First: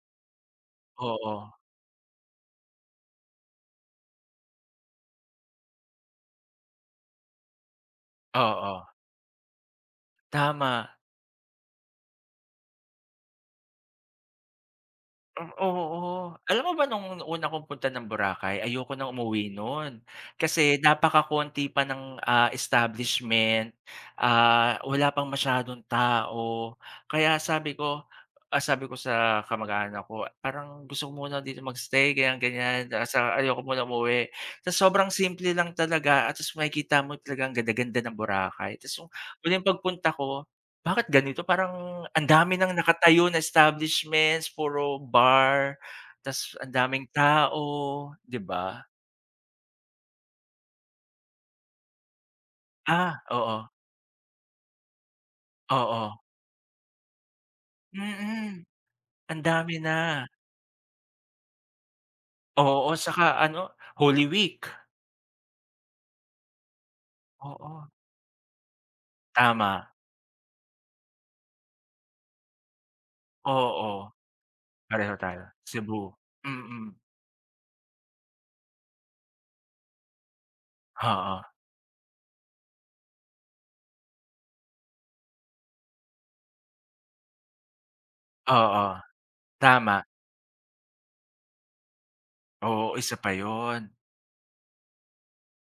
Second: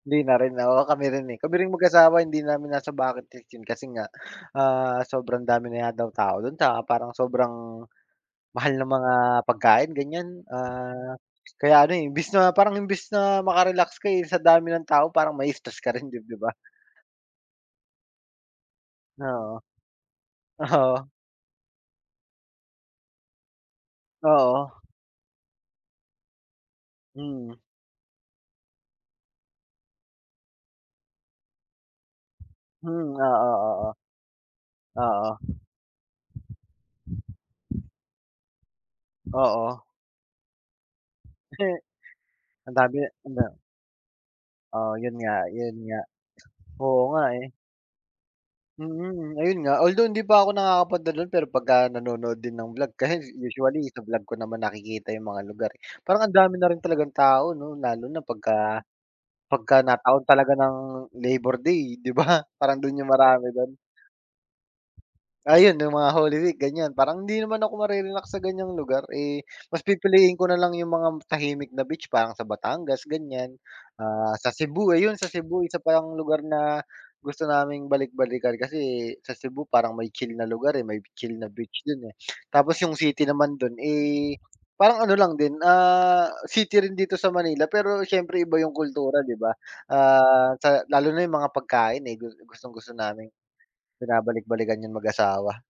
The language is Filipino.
Hindi na rin, oo, kami rin eh. Oo. Kami ring mag-asawa, hindi namin nasa bucket list 'yon, kasi nga, ah, sobrang dami na nga daw tao do'n. Tsaka, parang sobrang, mahal ng Oo. mga pagkain, ganyan, Tama. ah, kaya ano eh, imbis na parang, imbis na maka-relax ka, eh, sa dami ng tao, parang Hmm, mai-stress ka rin, 'dib oo. 'di ba? Alam mo ba, no'ng un una kong punta ng Boracay, ayoko nang umuwi Oo, no'n. Kasi, oo. napakakonti pa ng, ah, establishment, Oo. ah, wala pang masyadong tao. Kaya Mm. sabi ko, ah, sabi ko sa kamag-anak ko, "Parang gusto ko muna dito mag-stay", ganyan-ganyan, Hmm, tas, oo, ah, ayoko muna oo. umuwi. Tapos sobrang Oo. simple lang talaga, ah, tas makikita mo talagang ganda-ganda ng Boracay, tas yung, huling Oo. pagpunta ko, bakit ganito? Parang, ang dami ng ang dami nakatayo na ano establishments, Oo, puro 'yon nga, 'yon bar, nga, tas ang oo daming nga eh. tao, 'di ba? Mm, ayun nga, although hindi pa ako nakakapunta do'n, pero pagka nanonood din ng vlog, kasi Ah, oo. usually sa vlog ko naman nakikita yung mga lugar eh. Oo. Parang, ang dami na rin talagang tao, 'no, lalo na Mm, pagka, ang dami pagka nataon na. talaga ng, Labor Day, 'di ba, parang Oo, do'n yung tsaka marami ano, do'n? Holy Week. Ayun, yung mga Holy Week ganyan, parang hindi naman ako Oo. mare-relax sa ganyang lugar, eh, mas Tama. pipiliin ko na lang yung mga tahimik na beach, parang sa Batangas, ganyan, Oo. ah, sa Cebu, Pareho ayun sa tayo, Cebu, isa Cebu, pang lugar na, mm. gusto naming balik-balikan. Kasi, sa Cebu parang may chill na lugar, eh, may chill Oo. na beach do'n eh. Tapos yung city naman, do'n eh, parang ano lang din, ah, city rin dito sa Manila, pero siyempre, iba yung Oo, kultura, 'di ba? tama. Ah, sa lalo na yung mga pagkain, eh, gus Oo, gustong-gusto isa naming, pa 'yon. binabalik-balikan 'yon mag-asawa.